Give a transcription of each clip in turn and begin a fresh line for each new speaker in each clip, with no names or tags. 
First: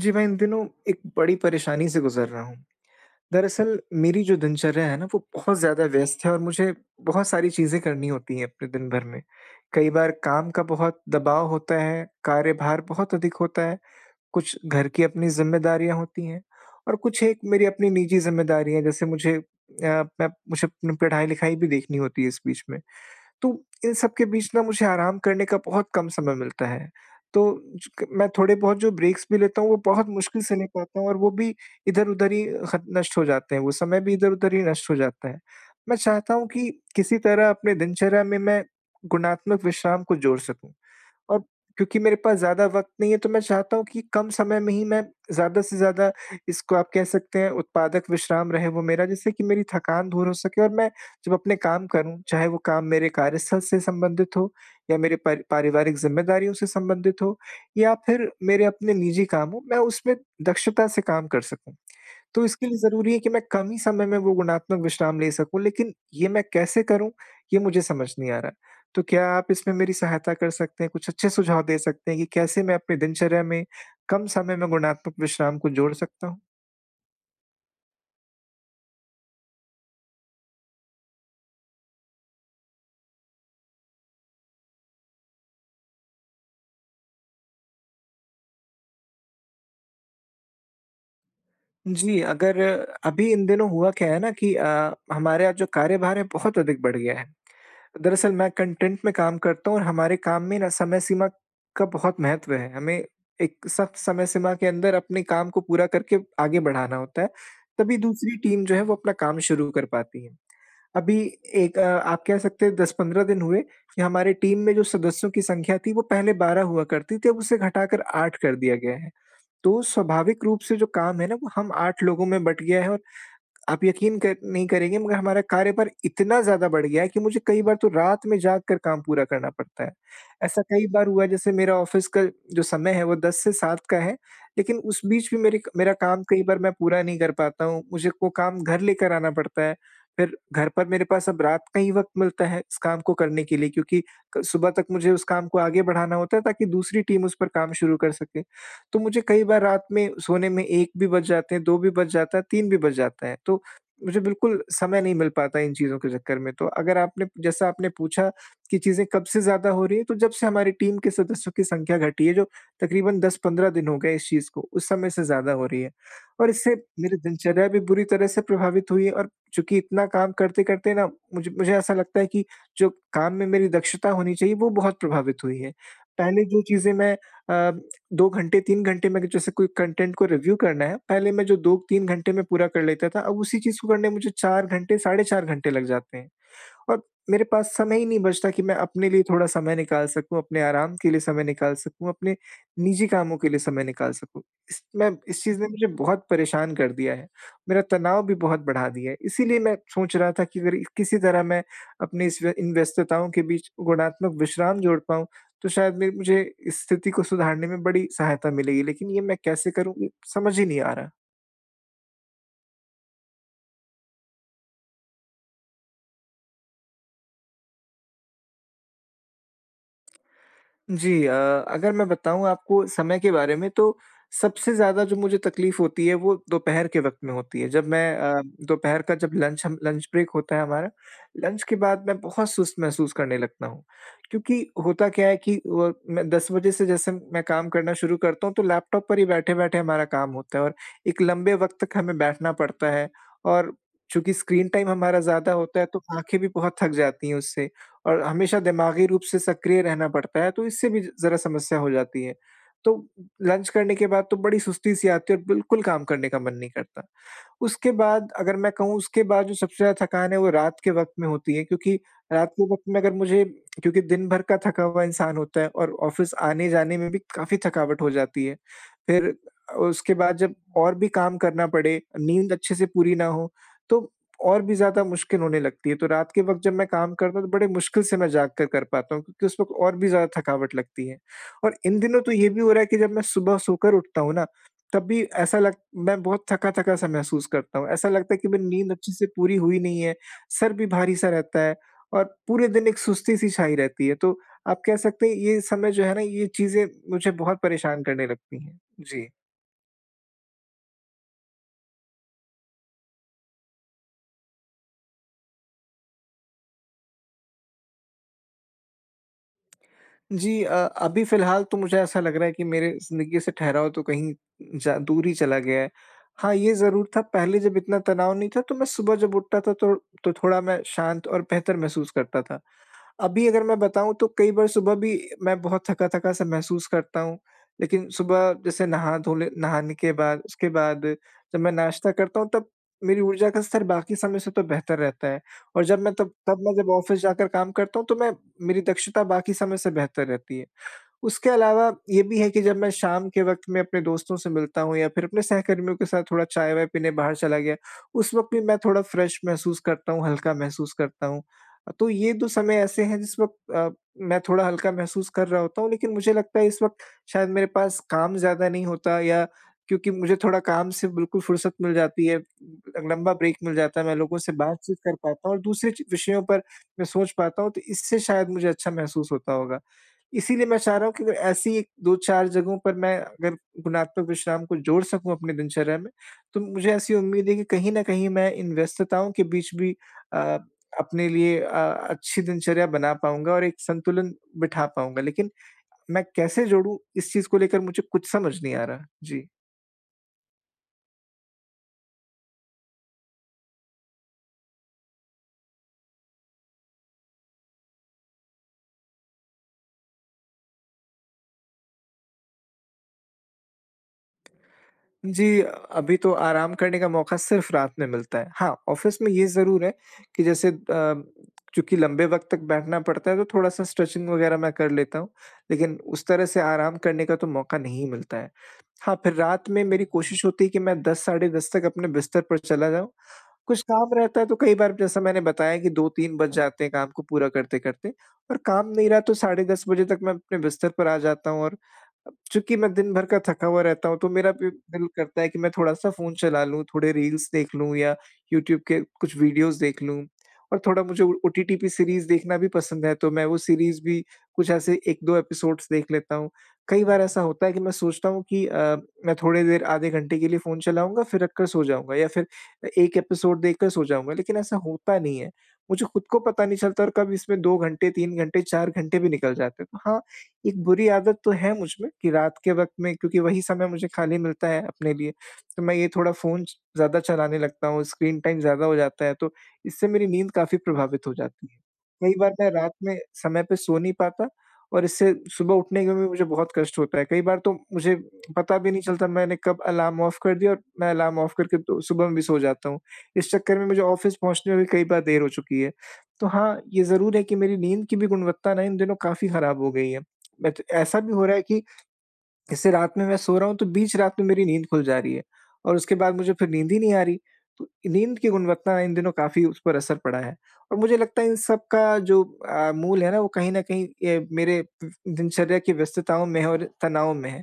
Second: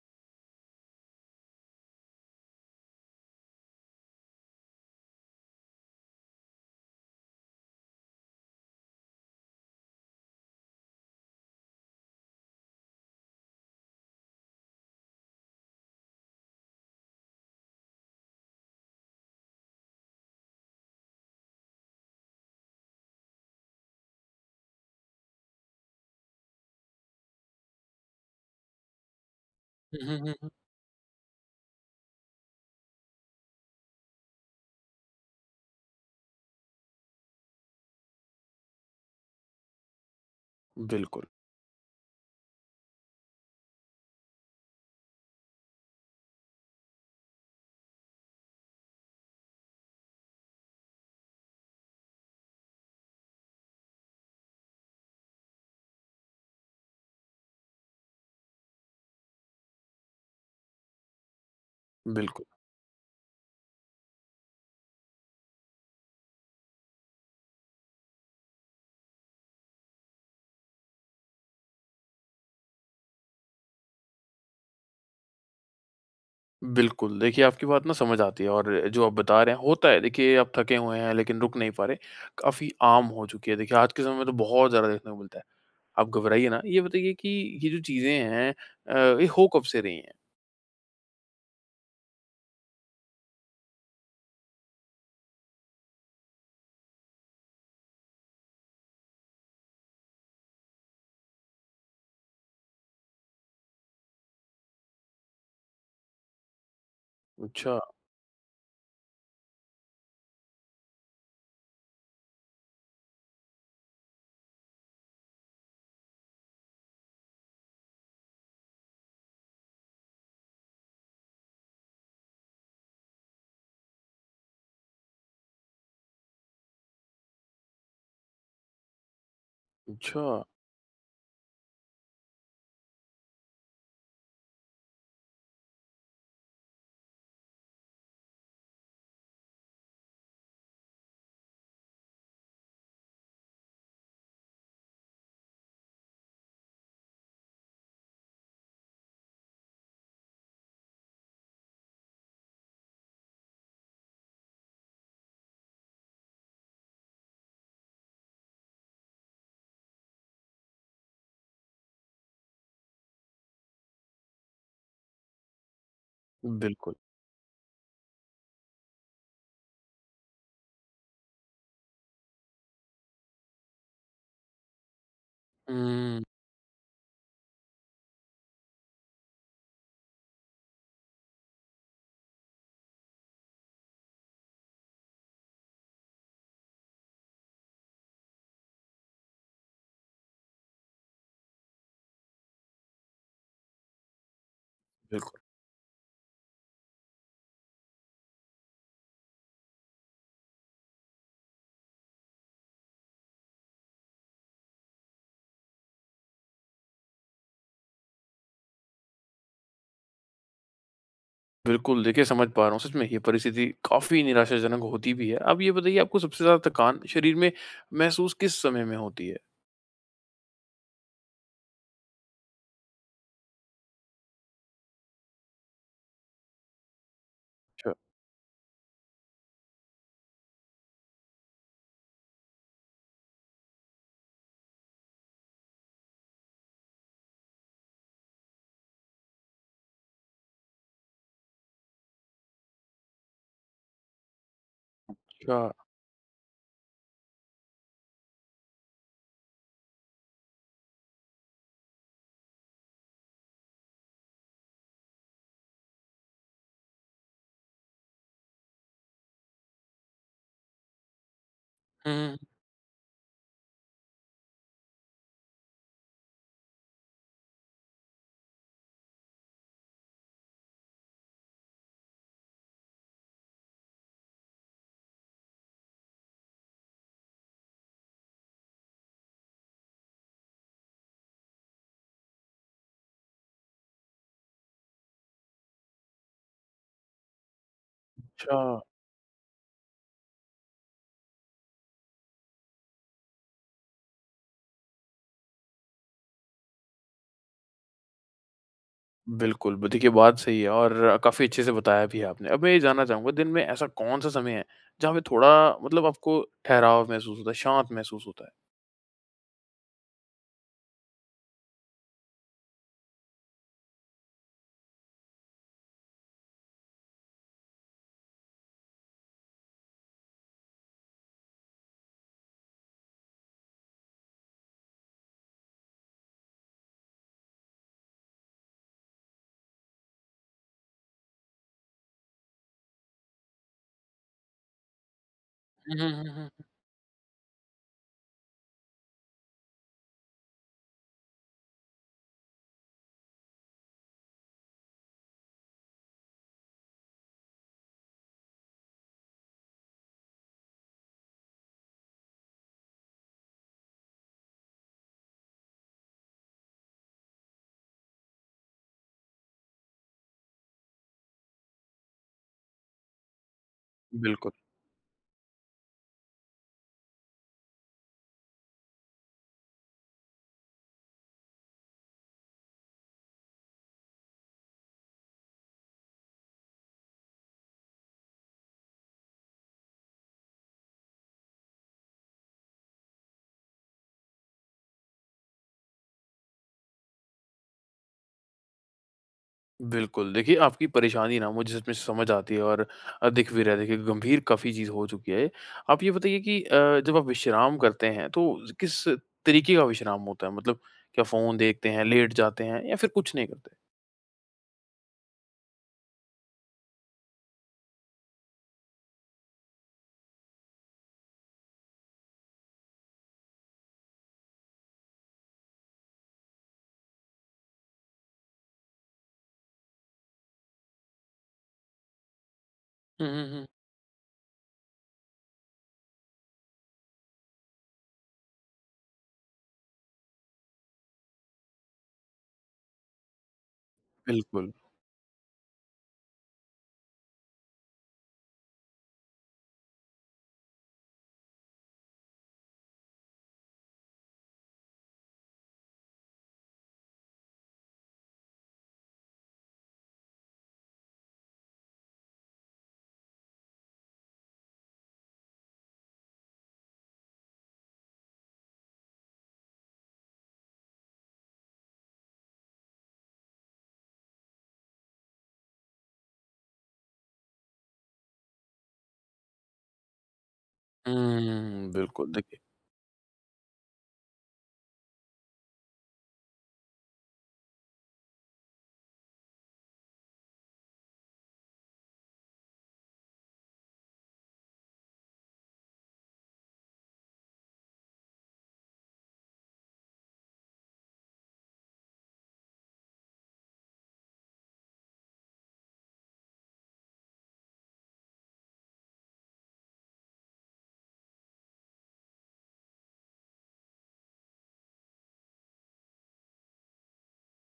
जी, मैं इन दिनों एक बड़ी परेशानी से गुज़र रहा हूँ। दरअसल मेरी जो दिनचर्या है ना वो बहुत ज़्यादा व्यस्त है और मुझे बहुत सारी चीज़ें करनी होती हैं अपने दिन भर में। कई बार काम का बहुत दबाव होता है, कार्यभार बहुत अधिक होता है, कुछ घर की अपनी ज़िम्मेदारियाँ होती हैं और कुछ एक मेरी अपनी निजी ज़िम्मेदारियाँ जैसे मुझे मैं मुझे अपनी पढ़ाई-लिखाई भी देखनी होती है इस बीच में। तो इन सब के बीच ना मुझे आराम करने का बहुत कम समय मिलता है। तो ज क मैं थोड़े बहुत जो ब्रेक्स भी लेता हूँ, वो
हुँ,
बहुत
हुँ, हुँ,
मुश्किल
हुँ।
से ले पाता हूँ और वो भी इधर-उधर ही खत नष्ट हो जाते हैं, वो समय भी इधर-उधर ही नष्ट हो जाता है। मैं चाहता हूँ कि किसी तरह अपने दिनचर्या में मैं गुणात्मक विश्राम को जोड़ सकूँ।
बिल्कुल,
और क्योंकि मेरे पास ज़्यादा वक़्त नहीं है, तो मैं चाहता हूँ कि कम समय में ही मैं ज़्यादा से ज़्यादा इसको आप कह सकते हैं उत्पादक विश्राम रहे वो मेरा, जिससे कि मेरी थकान दूर हो सके और मैं जब अपने काम करूँ, चाहे वो काम मेरे कार्यस्थल से संबंधित हो या मेरे पारिवारिक ज़िम्मेदारियों से संबंधित हो या फिर मेरे अपने निजी काम हो, मैं उसमें दक्षता से काम कर सकूँ।
बिल्कुल,
तो इसके लिए ज़रूरी है कि मैं कम ही समय में वो गुणात्मक विश्राम ले सकूँ, लेकिन ये मैं कैसे करूँ, ये मुझे समझ नहीं आ रहा। तो क्या आप इसमें मेरी सहायता कर सकते हैं, कुछ अच्छे सुझाव दे सकते हैं कि कैसे मैं अपनी दिनचर्या में कम समय में गुणात्मक विश्राम को जोड़ सकता हूँ?
बिल्कुल। देखिए, आपकी बात ना समझ आती है और जो आप बता रहे हैं होता है। देखिए, आप थके हुए हैं लेकिन रुक नहीं पा रहे, काफ़ी आम हो चुकी है। देखिए, आज के समय में तो बहुत ज़्यादा देखने को मिलता है। आप घबराइए ना, ये बताइए कि ये जो चीज़ें हैं ये हो कब से रही हैं?
जी, अगर अभी इन दिनों हुआ क्या है ना कि हमारे यहाँ जो कार्यभार है बहुत अधिक बढ़ गया है। दरअसल मैं कंटेंट में काम करता हूँ और हमारे काम में ना समय सीमा का बहुत महत्व है। हमें एक सख्त समय सीमा के अंदर अपने काम को पूरा करके आगे बढ़ाना होता है,
अच्छा,
तभी दूसरी टीम जो है वो अपना काम शुरू कर पाती है। अभी एक आप कह सकते हैं 10-15 दिन हुए कि हमारी टीम में जो सदस्यों की संख्या थी वो पहले 12 हुआ करती थी, अब उसे घटाकर 8 कर दिया गया है। तो स्वाभाविक रूप से जो काम है ना, वो हम 8 लोगों में बँट गया है और आप यकीन कर नहीं करेंगे मगर हमारा कार्यभार इतना ज़्यादा बढ़ गया है कि मुझे कई बार तो रात में जाग कर काम पूरा करना पड़ता है।
अच्छा।
ऐसा कई बार हुआ जैसे मेरा ऑफ़िस का जो समय है वो 10 से 7 का है, लेकिन उस बीच भी मेरे मेरा काम कई बार मैं पूरा नहीं कर पाता हूँ, मुझे वो काम घर लेकर आना पड़ता है। फिर घर पर मेरे पास अब रात का ही वक़्त मिलता है इस काम को करने के लिए क्योंकि क सुबह तक मुझे उस काम को आगे बढ़ाना होता है ताकि दूसरी टीम उस पर काम शुरू कर सके। तो मुझे कई बार रात में सोने में 1 भी बज जाते हैं, 2 भी बज जाता है, 3 भी बज जाता है। तो मुझे बिल्कुल समय नहीं मिल पाता इन चीज़ों के चक्कर में। तो अगर आपने जैसा आपने पूछा कि चीज़ें कब से ज़्यादा हो रही हैं, तो जब से हमारी टीम के सदस्यों की संख्या घटी है, जो तकरीबन 10-15 दिन हो गए इस चीज़ को, उस समय से ज़्यादा हो रही है। और इससे
बिल्कुल।
मेरी दिनचर्या भी बुरी तरह से प्रभावित हुई है और चूँकि इतना काम करते-करते ना मुझे मुझे ऐसा लगता है कि जो काम में मेरी दक्षता होनी चाहिए, वो बहुत प्रभावित हुई है।
हुँ,
पहले जो चीज़ें मैं अ, 2 घंटे 3 घंटे में अगर जैसे कोई कंटेंट को रिव्यू करना है, पहले मैं जो 2-3 घंटे में पूरा कर लेता था, अब उसी चीज़ को करने में मुझे 4 घंटे, साढ़े 4 घंटे लग जाते हैं। और मेरे पास समय ही नहीं बचता कि मैं अपने लिए थोड़ा समय निकाल सकूँ, अपने आराम के लिए समय निकाल सकूँ, अपने निजी कामों के लिए समय निकाल सकूँ।
बिल्कुल,
इस चीज़ ने मुझे बहुत परेशान कर दिया है। मेरा तनाव भी बहुत बढ़ा दिया है। इसीलिए मैं सोच रहा था कि अगर किसी तरह मैं अपनी इस व्य इन व्यस्तताओं के बीच गुणात्मक विश्राम जोड़ पाऊँ, तो शायद मे मुझे इस स्थिति को सुधारने में बड़ी सहायता मिलेगी। लेकिन ये मैं कैसे करूँ, ये समझ ही नहीं आ रहा।
बिल्कुल। देखिए, समझ पा रहा हूँ सच में ये परिस्थिति काफ़ी निराशाजनक होती भी है। अब ये बताइए आपको सबसे ज़्यादा थकान शरीर में महसूस किस समय में होती है?
जी अगर मैं बताऊँ आपको समय के बारे में तो सबसे ज़्यादा जो मुझे तकलीफ़ होती है वो दोपहर के वक़्त में होती है। जब
अच्छा,
मैं दोपहर का जब लंच ब्रेक होता है हमारा, लंच के बाद मैं बहुत सुस्त महसूस करने लगता हूँ। क्योंकि होता क्या है कि वो मैं 10 बजे से जैसे मैं काम करना शुरू करता हूँ तो लैपटॉप पर ही बैठे-बैठे हमारा काम होता है और एक लंबे वक़्त तक हमें बैठना पड़ता है और चूँकि स्क्रीन टाइम हमारा ज़्यादा
अच्छा।
होता है तो आँखें भी बहुत थक जाती हैं उससे। और हमेशा दिमागी रूप से सक्रिय रहना पड़ता है, तो इससे भी ज़रा समस्या हो जाती है। तो लंच करने के बाद तो बड़ी सुस्ती-सी आती है और बिल्कुल काम करने का मन नहीं करता। उसके बाद अगर मैं कहूँ उसके बाद जो सबसे ज़्यादा थकान है वो रात के वक़्त में होती है क्योंकि
हुँ,
रात के वक़्त में अगर मुझे क्योंकि दिन भर का थका हुआ इंसान होता है और ऑफ़िस आने-जाने में भी काफ़ी थकावट हो जाती है। फिर उसके बाद जब और भी काम करना पड़े, नींद अच्छे से पूरी ना हो, तो और भी ज़्यादा मुश्किल होने लगती है। तो रात के वक़्त जब मैं काम करता हूँ तो बड़े मुश्किल से मैं जाग कर कर पाता हूँ क्योंकि उस वक़्त और भी ज़्यादा थकावट लगती है। और इन दिनों तो ये भी हो रहा है कि जब मैं सुबह सोकर उठता हूँ ना तब भी ऐसा लग मैं बहुत थका-थका सा महसूस करता हूँ। ऐसा लगता है कि
अच्छा।
मेरी नींद अच्छे से पूरी हुई नहीं है, सर भी भारी-सा रहता है और पूरे दिन एक सुस्ती-सी छाई रहती है। तो आप कह सकते हैं ये समय जो है ना, ये चीज़ें मुझे बहुत परेशान करने लगती हैं। जी।
बिल्कुल, ब देखिए बात सही है और काफ़ी अच्छे से बताया भी आपने। अब मैं ये जानना चाहूँगा दिन में ऐसा कौन-सा समय है जहाँ पे थोड़ा मतलब आपको ठहराव महसूस होता है, शांत महसूस होता है?
जी अभी फ़िलहाल तो मुझे ऐसा लग रहा है कि मेरे ज़िंदगी से ठहराव तो कहीं जा दूर ही चला गया है। हाँ, ये ज़रूर था पहले जब इतना तनाव नहीं था तो मैं सुबह जब उठता था तो थोड़ा मैं शांत और बेहतर महसूस करता था। अभी अगर मैं बताऊँ तो कई बार सुबह भी मैं बहुत थका-थका सा महसूस करता हूँ, लेकिन सुबह जैसे नहा धो ले नहाने के बाद उसके बाद जब मैं नाश्ता करता हूँ तब मेरी ऊर्जा का स्तर बाकी समय से तो बेहतर रहता है और
हुँ,
जब मैं
हुँ,
तब
हुँ,
तब
हुँ।
मैं जब ऑफ़िस जाकर काम करता हूँ तो मैं मेरी दक्षता बाकी समय से बेहतर रहती है। उसके अलावा ये भी है कि जब मैं शाम के वक़्त में अपने दोस्तों से मिलता हूँ या फिर अपने सहकर्मियों के साथ थोड़ा चाय-वाय पीने बाहर चला गया, उस वक़्त भी मैं थोड़ा फ्रेश महसूस करता हूँ, हल्का महसूस करता हूँ। तो ये 2 समय ऐसे हैं जिस वक़्त मैं थोड़ा हल्का महसूस कर रहा होता हूँ, लेकिन मुझे लगता है इस वक़्त शायद मेरे पास काम ज़्यादा नहीं होता या क्योंकि मुझे थोड़ा काम से बिल्कुल फुर्सत मिल जाती है, लंबा ब्रेक मिल जाता है, मैं लोगों
बिल्कुल,
से बातचीत कर पाता हूँ और दूसरे च विषयों पर मैं सोच पाता हूँ, तो इससे शायद मुझे अच्छा महसूस होता होगा। इसीलिए मैं चाह रहा हूँ कि अगर ऐसी 2-4 जगहों पर मैं अगर गुणात्मक विश्राम को जोड़ सकूँ अपनी दिनचर्या में, तो मुझे ऐसी उम्मीद है कि कहीं न कहीं मैं इन व्यस्तताओं के बीच भी अ, अपने लिए अच्छी दिनचर्या बना पाऊँगा और एक संतुलन बिठा पाऊँगा। लेकिन मैं कैसे जोड़ूँ, इस चीज़ को लेकर मुझे कुछ समझ नहीं आ रहा। जी।
बिल्कुल। देखिए आपकी परेशानी ना मुझे सच में समझ आती है और दिख भी रहा है देखिए गंभीर काफ़ी चीज़ हो चुकी है ये। आप ये बताइए कि जब आप विश्राम करते हैं तो किस तरीके का विश्राम होता है? मतलब क्या फ़ोन देखते हैं, लेट जाते हैं या फिर कुछ नहीं करते?
जी, अभी तो आराम करने का मौका सिर्फ़ रात में मिलता है। हाँ, ऑफ़िस में ये ज़रूर है कि जैसे चूँकि लंबे वक़्त तक बैठना पड़ता है तो थोड़ा-सा स्ट्रेचिंग वग़ैरह मैं कर लेता हूँ, लेकिन उस तरह से आराम करने का तो मौका नहीं मिलता है। हाँ, फिर रात में मेरी कोशिश होती है कि मैं 10 साढ़े 10 तक अपने बिस्तर पर चला जाऊँ
हुँ, हुँ, हुँ।
कुछ काम रहता है तो कई बार जैसा मैंने बताया कि 2-3 बज जाते हैं काम को पूरा करते-करते और काम नहीं रहा तो साढ़े 10 बजे तक मैं अपने बिस्तर पर आ जाता हूँ और चूँकि मैं दिन भर का थका हुआ रहता हूँ तो मेरा
बिल्कुल।
भी दिल करता है कि मैं थोड़ा-सा फ़ोन चला लूँ, थोड़े रील्स देख लूँ या यूट्यूब के कुछ वीडियोज़ देख लूँ और थोड़ा मुझे ओटीटी पे सीरीज़ देखना भी पसंद है तो मैं वो सीरीज़ भी कुछ ऐसे 1-2 एपिसोड्स देख लेता हूँ। कई बार ऐसा होता है कि मैं सोचता हूँ कि मैं थोड़ी देर आधे घंटे के लिए फ़ोन चलाऊँगा फिर रखकर सो जाऊँगा या फिर एक एपिसोड देखकर सो जाऊँगा, लेकिन ऐसा होता नहीं है। मुझे खुद को पता नहीं चलता और कब इसमें 2 घंटे, 3 घंटे, 4 घंटे भी निकल जाते हैं। तो हाँ, एक बुरी आदत तो है मुझ में कि रात के वक़्त में, क्योंकि वही समय मुझे खाली मिलता है अपने लिए, तो मैं ये थोड़ा फ़ोन च ज़्यादा चलाने लगता हूँ, स्क्रीन टाइम ज़्यादा हो जाता है, तो इससे मेरी नींद काफ़ी प्रभावित हो जाती है।
हुँ,
कई बार मैं रात में समय पे सो नहीं पाता, और इससे सुबह उठने में भी मुझे बहुत कष्ट होता है। कई बार तो मुझे पता भी नहीं चलता मैंने कब अलार्म ऑफ कर दिया, और मैं अलार्म ऑफ करके तो सुबह में भी सो जाता हूँ। इस चक्कर में मुझे ऑफ़िस पहुँचने में भी कई बार देर हो चुकी है। तो हाँ, ये ज़रूर है कि मेरी नींद की भी गुणवत्ता ना इन दिनों काफ़ी खराब हो गई है। बट ऐसा भी हो रहा है कि जैसे रात में मैं सो रहा हूँ, तो बीच रात में मेरी नींद खुल जा रही है और उसके बाद मुझे फिर नींद ही नहीं आ रही। तो नींद की गुणवत्ता इन दिनों काफ़ी, उस पर असर पड़ा है और मुझे लगता है इन सब का जो मूल है ना, वो कहीं न कहीं ये मेरे दिनचर्या की व्यस्तताओं में है और तनाव में है।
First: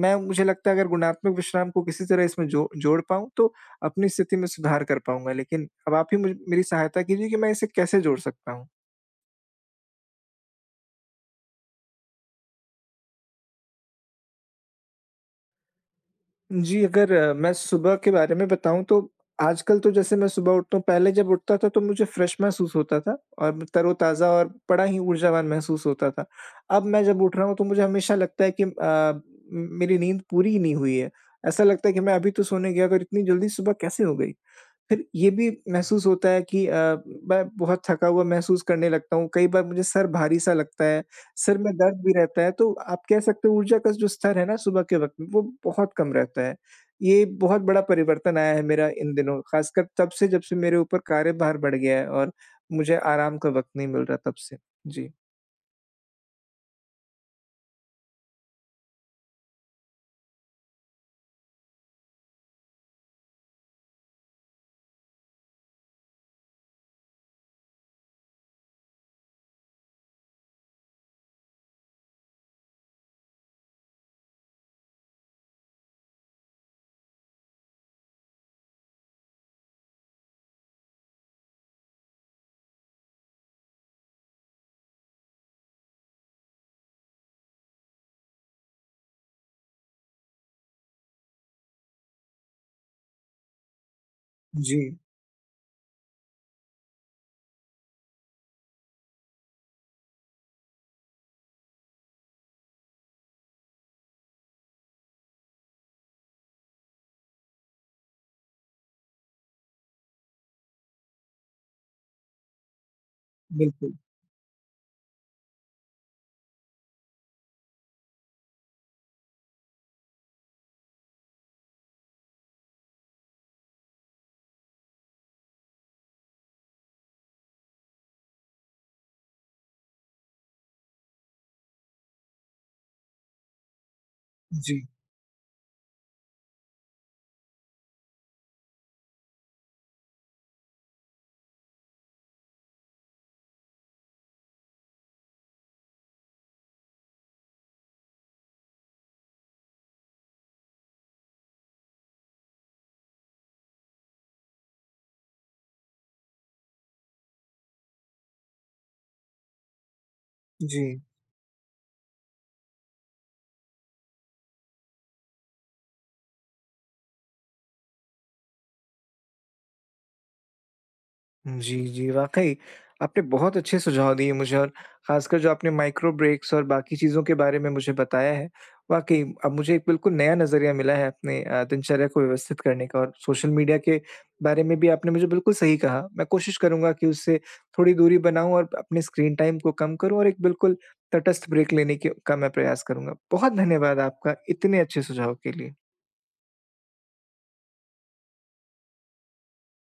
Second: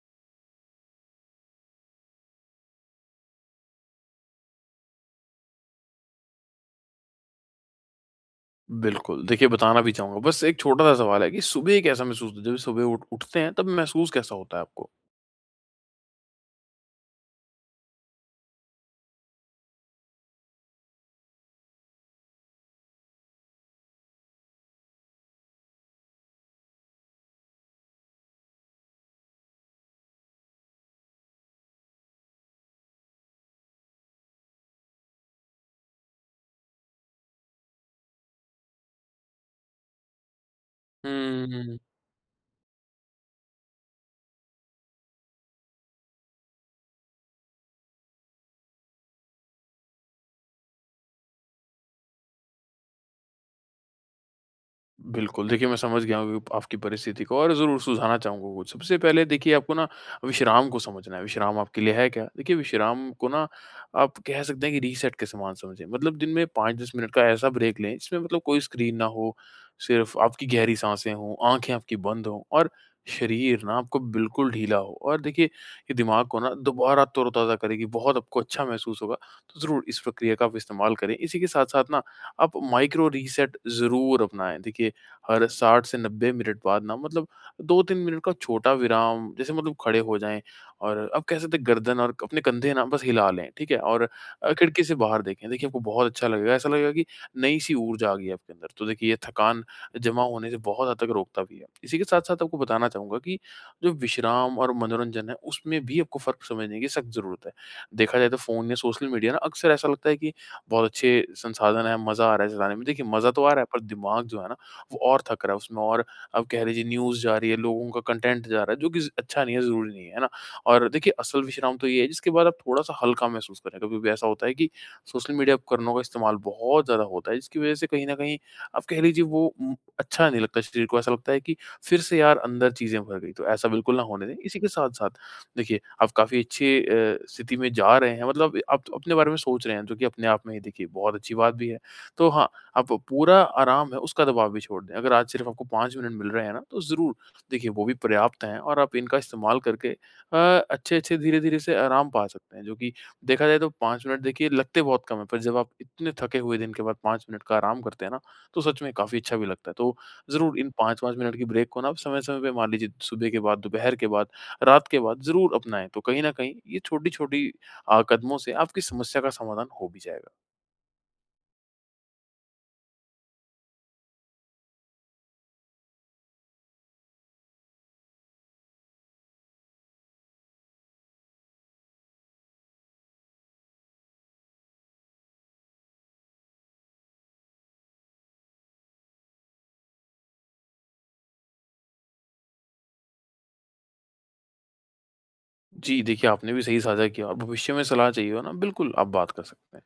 मैं मुझे लगता है अगर गुणात्मक विश्राम को किसी तरह इसमें जो जोड़ पाऊँ तो अपनी स्थिति में सुधार कर पाऊँगा। लेकिन अब आप ही मुझ मेरी सहायता कीजिए कि मैं इसे कैसे जोड़ सकता हूँ?
बिल्कुल, देखिए बताना भी चाहूँगा। बस एक छोटा-सा सवाल है कि सुबह कैसा महसूस होता है? जब सुबह उठ उठते हैं तब महसूस कैसा होता है आपको?
जी, अगर मैं सुबह के बारे में बताऊँ तो आजकल तो जैसे मैं सुबह उठता हूँ, पहले जब उठता था तो मुझे फ्रेश महसूस होता था और तरोताज़ा और बड़ा ही ऊर्जावान महसूस होता था। अब मैं जब उठ रहा हूँ तो मुझे हमेशा लगता है कि मेरी नींद पूरी ही नहीं हुई है। ऐसा लगता है कि मैं अभी तो सोने गया था और इतनी जल्दी सुबह कैसे हो गई? फिर ये भी महसूस होता है कि मैं बहुत थका हुआ महसूस करने लगता हूँ। कई बार मुझे सर भारी-सा लगता है, सिर में
हम्म।
दर्द भी रहता है, तो आप कह सकते हो ऊर्जा का जो स्तर है ना सुबह के वक़्त में, वो बहुत कम रहता है। ये बहुत बड़ा परिवर्तन आया है मेरा इन दिनों, ख़ासकर तब से जब से मेरे ऊपर कार्यभार बढ़ गया है और मुझे आराम का वक़्त नहीं मिल रहा तब से। जी।
बिल्कुल, देखिए मैं समझ गया हूँ कि आपकी परिस्थिति को और ज़रूर सुझाना चाहूँगा कुछ। सबसे पहले देखिए आपको ना विश्राम को समझना है, विश्राम आपके लिए है क्या? देखिए विश्राम को ना आप कह सकते हैं कि रीसेट के समान समझें। मतलब दिन में 5-10 मिनट का ऐसा ब्रेक लें जिसमें मतलब कोई स्क्रीन ना हो, सिर्फ़ आपकी गहरी साँसें हों, आँखें आपकी बंद हों और शरीर ना आपको बिल्कुल ढीला हो। और देखिए ये दिमाग को ना दोबारा तरोताज़ा करेगी, बहुत आपको अच्छा महसूस होगा। तो ज़रूर इस प्रक्रिया का आप इस्तेमाल करें। इसी के साथ-साथ ना आप माइक्रो रीसेट ज़रूर अपनाएँ। देखिए हर 60 से 90 मिनट बाद ना मतलब 2-3 मिनट का छोटा विराम जैसे मतलब खड़े हो जाएँ और आप कह सकते हैं गर्दन और अपने कंधे ना बस हिला लें, ठीक है? और
जी,
खिड़की से बाहर देखें, देखिए आपको बहुत अच्छा लगेगा, ऐसा लगेगा कि नई-सी ऊर्जा आ गई है आपके अंदर। तो देखिए ये थकान जमा होने से बहुत हद तक रोकता भी है। इसी के साथ-साथ आपको बताना चाहूँगा कि जो विश्राम और मनोरंजन है, उसमें भी आपको फ़र्क समझने की सख्त ज़रूरत है। देखा जाए तो फ़ोन या सोशल मीडिया ना अक्सर ऐसा लगता है कि बहुत अच्छे संसाधन हैं, मज़ा आ रहा है चलाने में। देखिए मज़ा तो आ रहा है पर
बिल्कुल।
दिमाग जो है ना वो और थक रहा है उसमें और आप कह लीजिए न्यूज़ जा रही है, लोगों का कंटेंट जा रहा है जो कि ज़ अच्छा नहीं है, ज़रूरी नहीं है, है ना? और देखिए असल विश्राम तो ये है जिसके बाद आप थोड़ा-सा हल्का महसूस करें। कभी-कभी ऐसा होता है कि सोशल मीडिया उपकरणों का इस्तेमाल बहुत ज़्यादा होता है जिसकी वज़ह से कहीं न कहीं आप कह लीजिए वो अच्छा नहीं लगता शरीर को, ऐसा लगता है कि फिर से यार अंदर चीज़ें भर गई, तो ऐसा बिल्कुल ना होने दें। इसी के
जी,
साथ-साथ देखिए आप काफ़ी अच्छी स्थिति में जा रहे हैं मतलब आप अपने बारे में सोच रहे हैं जो कि अपने आप में ही देखिए बहुत अच्छी बात भी है। तो हाँ, आप पूरा आराम है उसका दबाव भी छोड़ दें। अगर आज सिर्फ़ आपको 5 मिनट मिल रहे हैं ना, तो ज़रूर देखिए वो भी पर्याप्त हैं और आप इनका इस्तेमाल करके अ, अच्छे-अच्छे धीरे-धीरे से आराम पा सकते हैं, जो कि देखा जाए तो 5 मिनट देखिए लगते बहुत कम है, पर जब आप इतने थके हुए दिन के बाद 5 मिनट का आराम करते हैं ना, तो सच में काफ़ी अच्छा भी लगता है। तो ज़रूर इन
जी।
5-5 मिनट की ब्रेक को ना आप समय-समय पे मान लीजिए सुबह के बाद, दोपहर के बाद, रात के बाद ज़रूर अपनाएँ। तो कहीं न कहीं ये छोटी-छोटी कदमों से आपकी समस्या का समाधान हो भी जाएगा।
जी, जी, वाक़ई आपने बहुत अच्छे सुझाव दिए मुझे, और ख़ासकर जो आपने माइक्रो ब्रेक्स और बाकी चीज़ों के बारे में मुझे बताया है, वाक़ई अब मुझे एक बिल्कुल नया नज़रिया मिला है अपने दिनचर्या को व्यवस्थित करने का। और सोशल मीडिया के बारे में भी आपने मुझे बिल्कुल सही कहा। मैं कोशिश करूँगा कि उससे थोड़ी दूरी बनाऊँ और अपने स्क्रीन टाइम को कम करूँ, और एक बिल्कुल तटस्थ ब्रेक लेने के का मैं प्रयास करूँगा। बहुत धन्यवाद आपका इतने अच्छे सुझाव के लिए।
जी, देखिए आपने भी सही साझा किया और भविष्य में सलाह चाहिए हो ना, बिल्कुल आप बात कर सकते हैं।